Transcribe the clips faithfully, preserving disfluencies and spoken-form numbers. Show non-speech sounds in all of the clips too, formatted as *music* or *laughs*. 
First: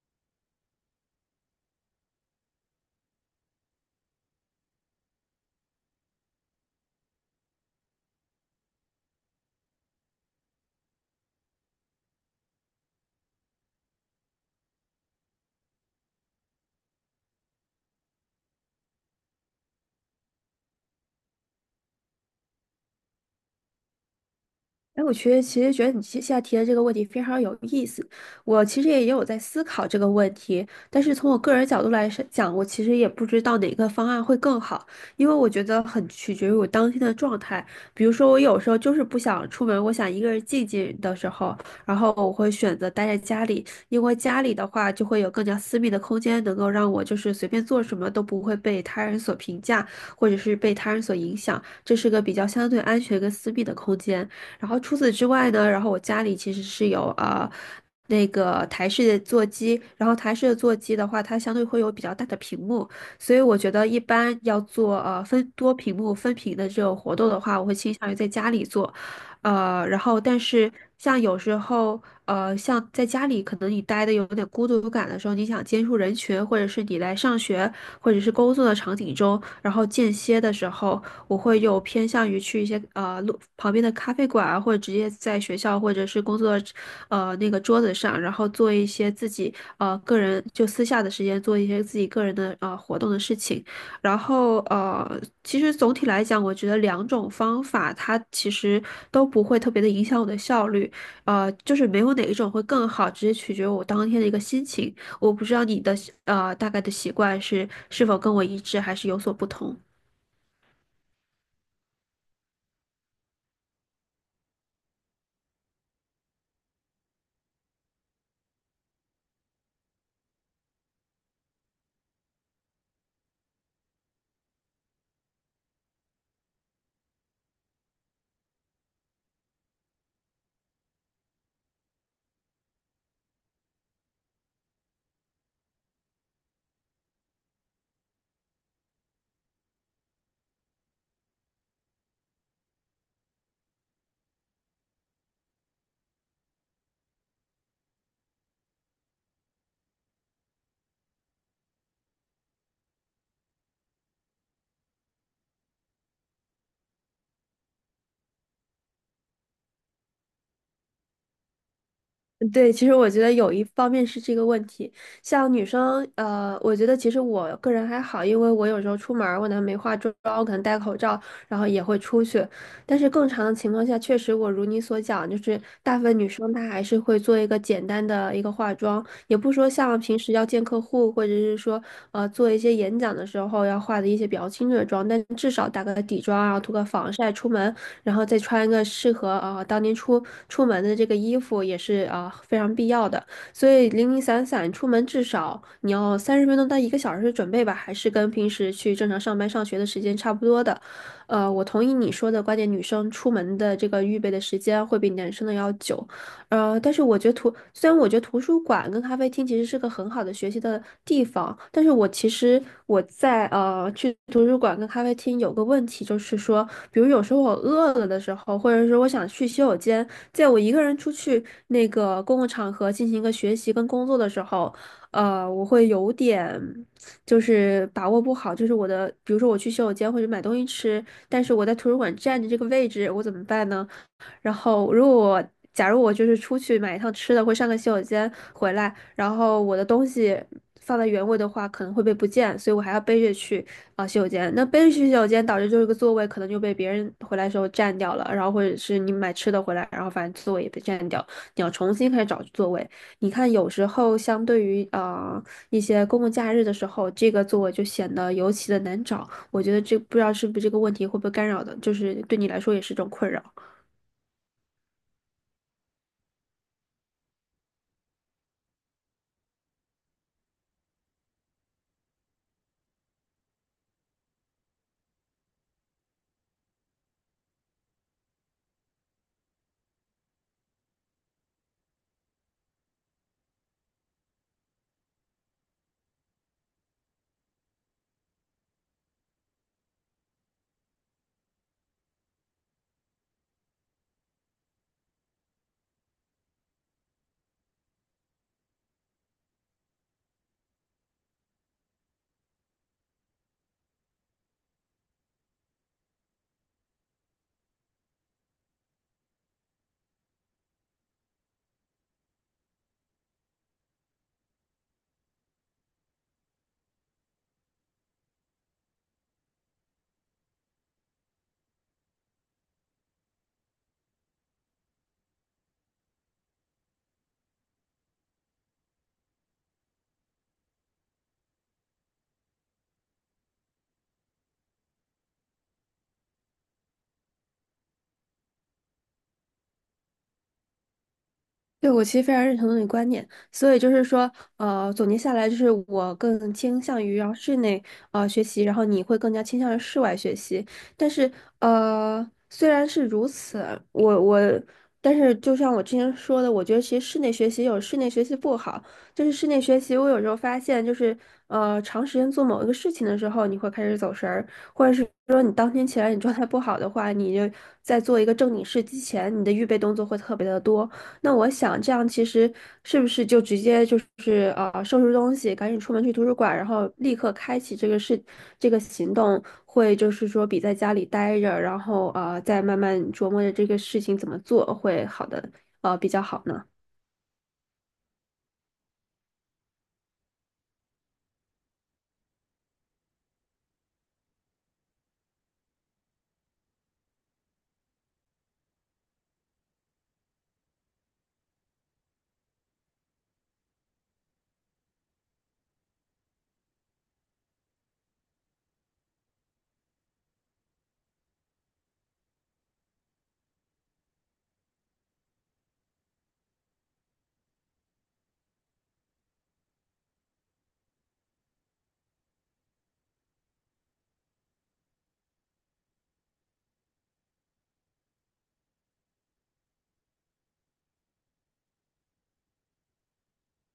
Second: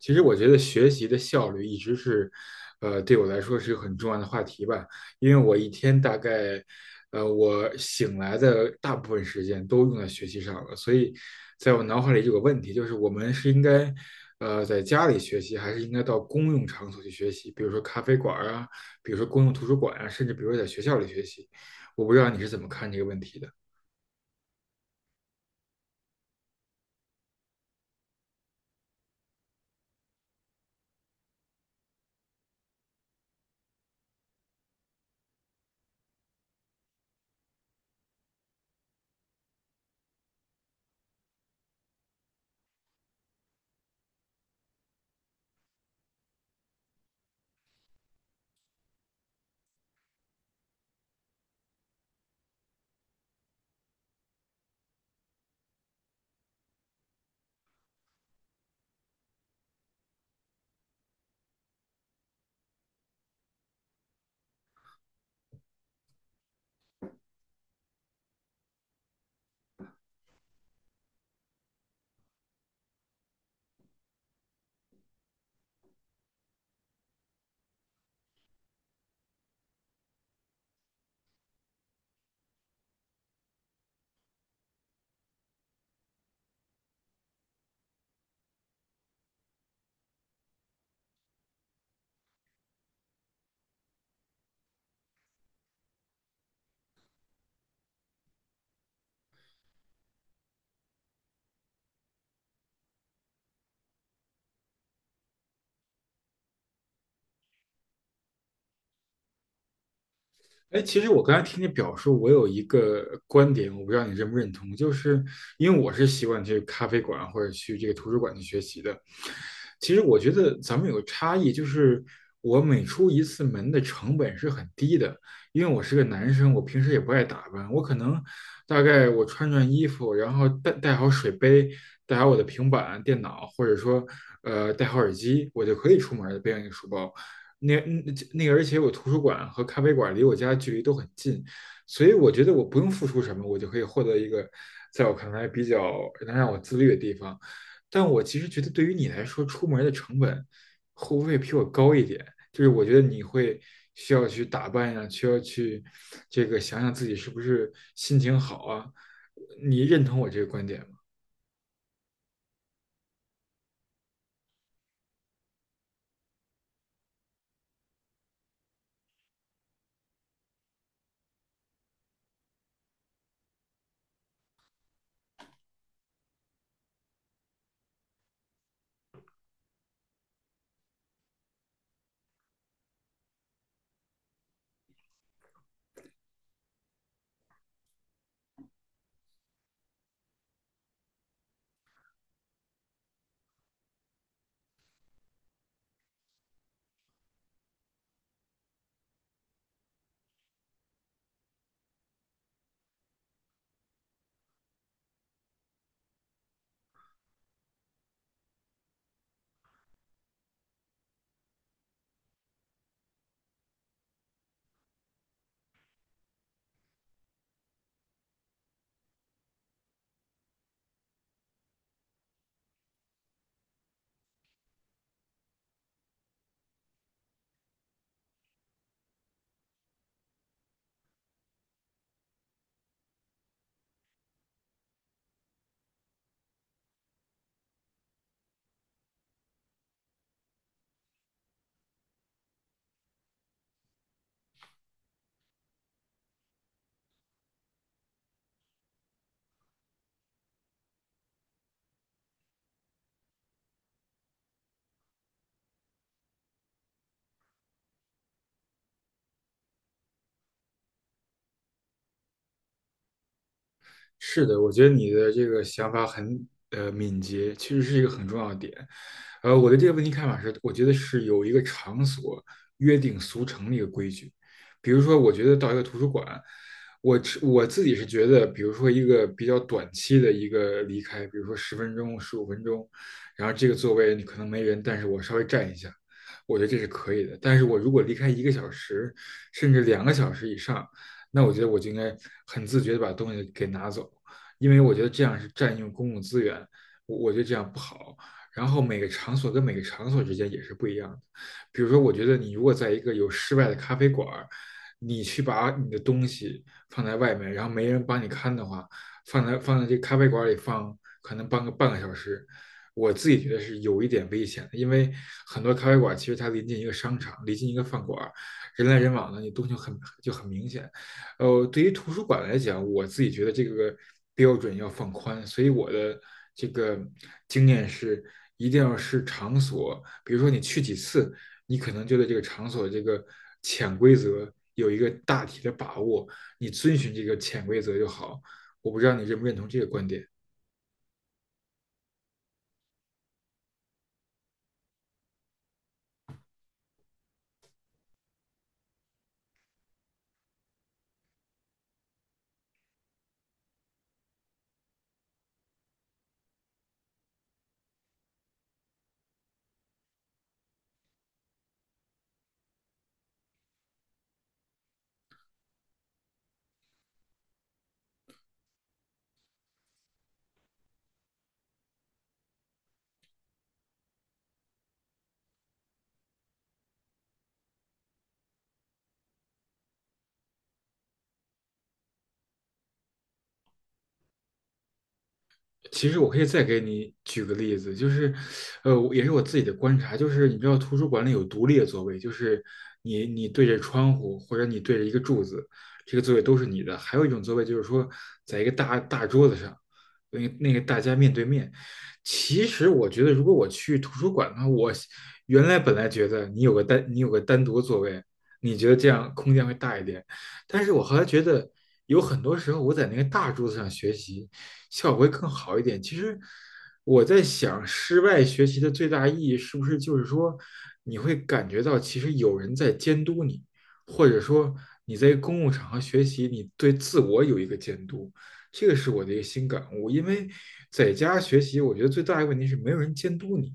其实我觉得学习的效率一直是，呃，对我来说是个很重要的话题吧。因为我一天大概，呃，我醒来的大部分时间都用在学习上了，所以在我脑海里有个问题，就是我们是应该，呃，在家里学习，还是应该到公用场所去学习，比如说咖啡馆儿啊，比如说公用图书馆啊，甚至比如说在学校里学习。我不知道你是怎么看这个问题的。哎，我觉得其实觉得你现在提的这个问题非常有意思。我其实也有在思考这个问题，但是从我个人角度来是讲，我其实也不知道哪个方案会更好，因为我觉得很取决于我当天的状态。比如说，我有时候就是不想出门，我想一个人静静的时候，然后我会选择待在家里，因为家里的话就会有更加私密的空间，能够让我就是随便做什么都不会被他人所评价，或者是被他人所影响，这是个比较相对安全跟私密的空间。然后除此之外呢，然后我家里其实是有啊、那个台式的座机，然后台式的座机的话，它相对会有比较大的屏幕，所以我觉得一般要做呃分多屏幕分屏的这种活动的话，我会倾向于在家里做，呃，然后但是像有时候呃像在家里可能你待的有点孤独感的时候，你想接触人群，或者是你来上学或者是工作的场景中，然后间歇的时候。我会有偏向于去一些呃路旁边的咖啡馆啊，或者直接在学校或者是工作呃那个桌子上，然后做一些自己呃个人就私下的时间做一些自己个人的呃活动的事情。然后呃，其实总体来讲，我觉得两种方法它其实都不会特别的影响我的效率，呃，就是没有哪一种会更好，直接取决于我当天的一个心情。我不知道你的呃大概的习惯是是否跟我一致，还是有所不同。哎，其实我刚才听你表述，我有一个观点，我不知道你认不认同，就是因为我是习惯去咖啡馆或者去这个图书馆去学习的。其实我觉得咱们有个差异，就是我每出一次门的成本是很低的，因为我是个男生，我平时也不爱打扮，我可能大概我穿穿衣服，然后带带好水杯，带好我的平板、电脑，或者说呃带好耳机，我就可以出门了，背上一个书包。那嗯那个，而且我图书馆和咖啡馆离我家距离都很近，所以我觉得我不用付出什么，我就可以获得一个在我看来比较能让我自律的地方。但我其实觉得，对于你来说，出门的成本会不会比我高一点？就是我觉得你会需要去打扮呀、需要去这个想想自己是不是心情好啊。你认同我这个观点？对，其实我觉得有一方面是这个问题，像女生，呃，我觉得其实我个人还好，因为我有时候出门儿，我可能没化妆，我可能戴口罩，然后也会出去。但是更长的情况下，确实我如你所讲，就是大部分女生她还是会做一个简单的一个化妆，也不说像平时要见客户，或者是说呃，做一些演讲的时候要化的一些比较清澈的妆，但至少打个底妆啊，涂个防晒出门，然后再穿一个适合啊、呃当天出出门的这个衣服也是啊、呃非常必要的。所以零零散散出门至少你要三十分钟到一个小时的准备吧，还是跟平时去正常上班上学的时间差不多的。呃，我同意你说的观点，女生出门的这个预备的时间会比男生的要久。呃，但是我觉得图，虽然我觉得图书馆跟咖啡厅其实是个很好的学习的地方，但是我其实我在呃去图书馆跟咖啡厅有个问题，就是说，比如有时候我饿了的时候，或者说我想去洗手间，在我一个人出去那个公共场合进行一个学习跟工作的时候，呃，我会有点就是把握不好，就是我的，比如说我去洗手间或者买东西吃，但是我在图书馆占着这个位置，我怎么办呢？然后如果我假如我就是出去买一趟吃的，或上个洗手间回来，然后我的东西放在原位的话，可能会被不见，所以我还要背着去啊、洗手间。那背着去洗手间，导致就是个座位可能就被别人回来的时候占掉了，然后或者是你买吃的回来，然后反正座位也被占掉，你要重新开始找座位。你看，有时候相对于啊一些公共假日的时候，这个座位就显得尤其的难找。我觉得这不知道是不是这个问题会不会干扰的，就是对你来说也是一种困扰。是的，我觉得你的这个想法很呃敏捷，其实是一个很重要的点。呃，我对这个问题看法是，我觉得是有一个场所约定俗成的一个规矩。比如说，我觉得到一个图书馆，我只我自己是觉得，比如说一个比较短期的一个离开，比如说十分钟、十五分钟，然后这个座位你可能没人，但是我稍微站一下，我觉得这是可以的。但是我如果离开一个小时，甚至两个小时以上，那我觉得我就应该很自觉的把东西给拿走，因为我觉得这样是占用公共资源，我我觉得这样不好。然后每个场所跟每个场所之间也是不一样的，比如说，我觉得你如果在一个有室外的咖啡馆你去把你的东西放在外面，然后没人帮你看的话，放在放在这咖啡馆里放，可能半个半个小时，我自己觉得是有一点危险的，因为很多咖啡馆其实它临近一个商场，临近一个饭馆人来人往的，你东西就很就很明显。呃，对于图书馆来讲，我自己觉得这个标准要放宽，所以我的这个经验是，一定要是场所，比如说你去几次，你可能就对这个场所这个潜规则有一个大体的把握，你遵循这个潜规则就好。我不知道你认不认同这个观点。对，我其实非常认同那的观念，所以就是说，呃，总结下来就是我更倾向于然后室内呃学习，然后你会更加倾向于室外学习。但是呃，虽然是如此，我我，但是就像我之前说的，我觉得其实室内学习有室内学习不好，就是室内学习，我有时候发现就是呃，长时间做某一个事情的时候，你会开始走神儿，或者是说你当天起来你状态不好的话，你就在做一个正经事之前，你的预备动作会特别的多。那我想这样其实是不是就直接就是呃收拾东西，赶紧出门去图书馆，然后立刻开启这个事这个行动，会就是说比在家里待着，然后呃再慢慢琢磨着这个事情怎么做会好的呃比其实较我可好以再呢？给你举个例子，就是，呃，我也是我自己的观察，就是你知道图书馆里有独立的座位，就是你你对着窗户或者你对着一个柱子，这个座位都是你的。还有一种座位就是说，在一个大大桌子上，那个那个大家面对面。其实我觉得，如果我去图书馆的话，我原来本来觉得你有个单你有个单独的座位，你觉得这样空间会大一点，但是我后来觉得有很多时候我在那个大桌子上学习。效果会更好一点。其实我在想，室外学习的最大意义是不是就是说，你会感觉到其实有人在监督你，或者说你在公共场合学习，你对自我有一个监督。这个是我的一个新感悟，因为在家学习，我觉得最大的问题是没有人监督你。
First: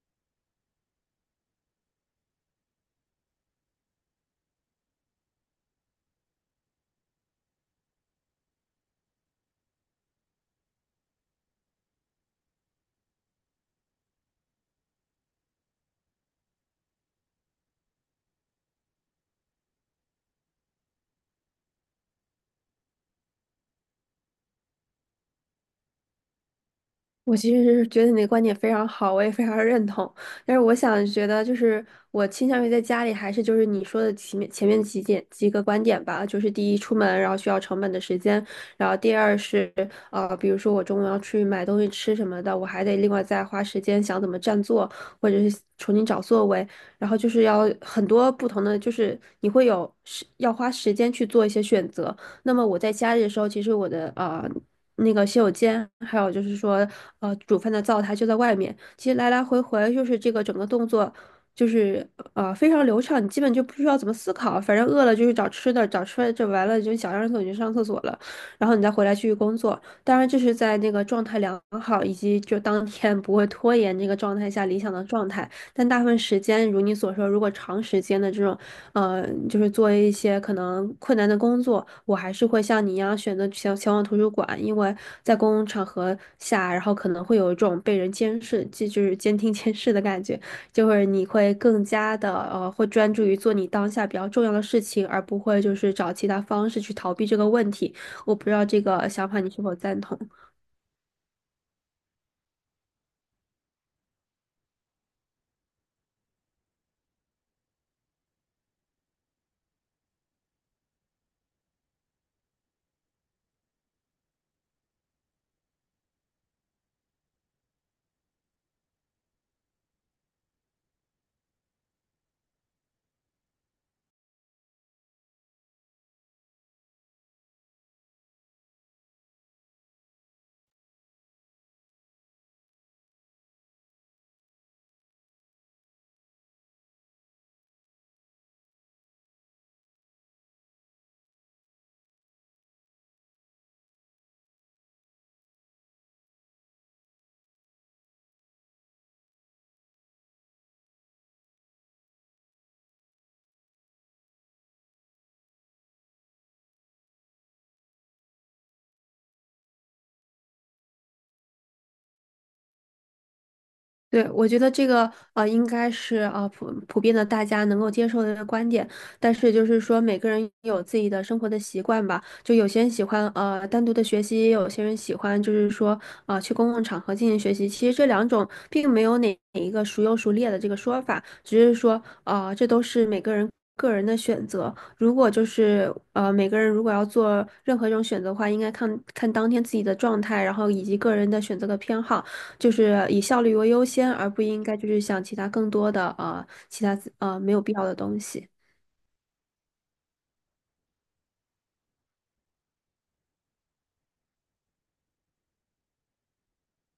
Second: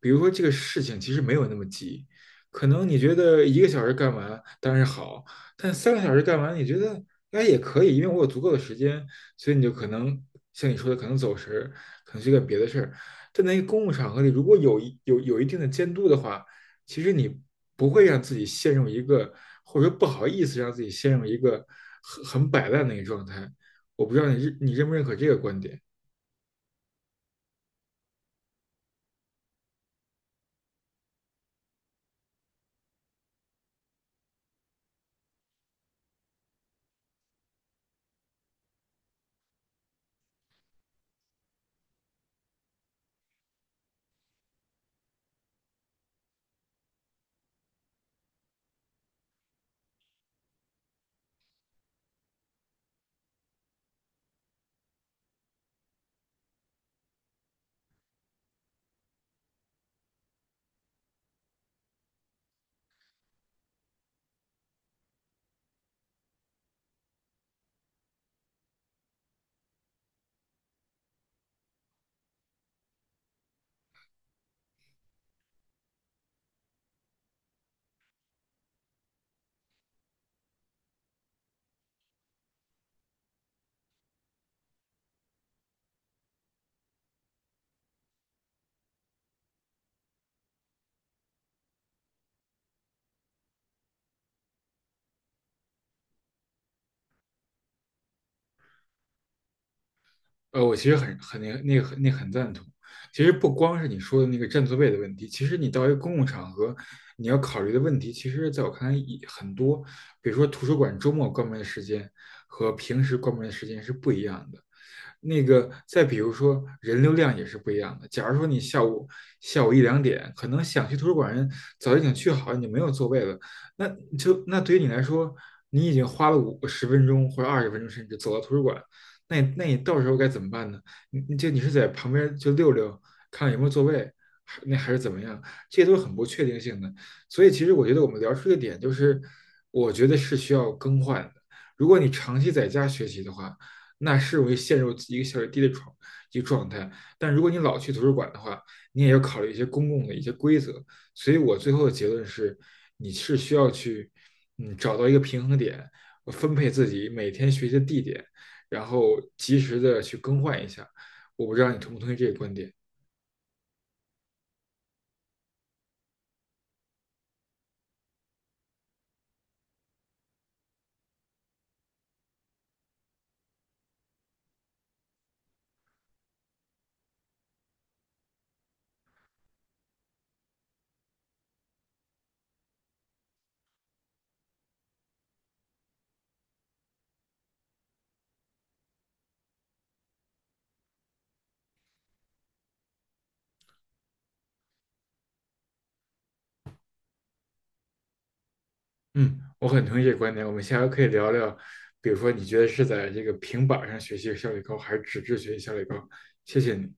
比如说这个事情其实没有那么急，可能你觉得一个小时干完当然好，但三个小时干完你觉得哎也可以，因为我有足够的时间，所以你就可能像你说的，可能走神，可能去干别的事儿。但在一个公共场合里，如果有一有有一定的监督的话，其实你不会让自己陷入一个，或者说不好意思让自己陷入一个很很摆烂的一个状态。我不知道你认你认不认可这个观点。我其实是觉得你的观点非常好，我也非常认同。但是我想觉得，就是我倾向于在家里，还是就是你说的前面前面几点几个观点吧，就是第一，出门然后需要成本的时间，然后第二是呃，比如说我中午要去买东西吃什么的，我还得另外再花时间想怎么占座，或者是重新找座位，然后就是要很多不同的，就是你会有时要花时间去做一些选择。那么我在家里的时候，其实我的啊。呃那个洗手间，还有就是说，呃，煮饭的灶台就在外面。其实来来回回就是这个整个动作，就是呃非常流畅，你基本就不需要怎么思考，反正饿了就去找吃的，找吃的就完了就想上厕所你就上厕所了，然后你再回来继续工作。当然这是在那个状态良好以及就当天不会拖延这个状态下理想的状态，但大部分时间如你所说，如果长时间的这种。呃，就是做一些可能困难的工作，我还是会像你一样选择前前往图书馆，因为在公共场合下，然后可能会有一种被人监视，这就是监听 *laughs* 监视的感觉，就是你会更加的呃，会专注于做你当下比较重要的事情，而不会就是找其他方式去逃避这个问题。我不知道这个想法你是否赞同。呃，我其实很很那个那个很那个很赞同。其实不光是你说的那个占座位的问题，其实你到一个公共场合，你要考虑的问题，其实在我看来也很多。比如说图书馆周末关门的时间和平时关门的时间是不一样的。那个再比如说人流量也是不一样的。假如说你下午下午一两点，可能想去图书馆人早已经去好了，你没有座位了，那就那对于你来说，你已经花了五十分钟或者二十分钟，甚至走到图书馆，那你那你到时候该怎么办呢？你就你是在旁边就溜溜，看看有没有座位，还那还是怎么样？这些都是很不确定性的。所以其实我觉得我们聊出一个点，就是我觉得是需要更换的。如果你长期在家学习的话，那是容易陷入一个效率低的状一个状态。但如果你老去图书馆的话，你也要考虑一些公共的一些规则。所以我最后的结论是，你是需要去嗯找到一个平衡点，分配自己每天学习的地点，然后及时的去更换一下。我不知道你同不同意这个观点。对，我觉得这个呃，应该是呃普普遍的大家能够接受的观点，但是就是说每个人有自己的生活的习惯吧，就有些人喜欢呃单独的学习，也有些人喜欢就是说啊去公共场合进行学习。其实这两种并没有哪哪一个孰优孰劣的这个说法，只是说啊这都是每个人个人的选择。如果就是呃每个人如果要做任何一种选择的话，应该看看当天自己的状态，然后以及个人的选择的偏好。就是以效率为优先，而不应该就是想其他更多的呃其他呃没有必要的东西。嗯，我很同意这个观点。我们下回可以聊聊，比如说你觉得是在这个平板上学习效率高，还是纸质学习效率高？谢谢你。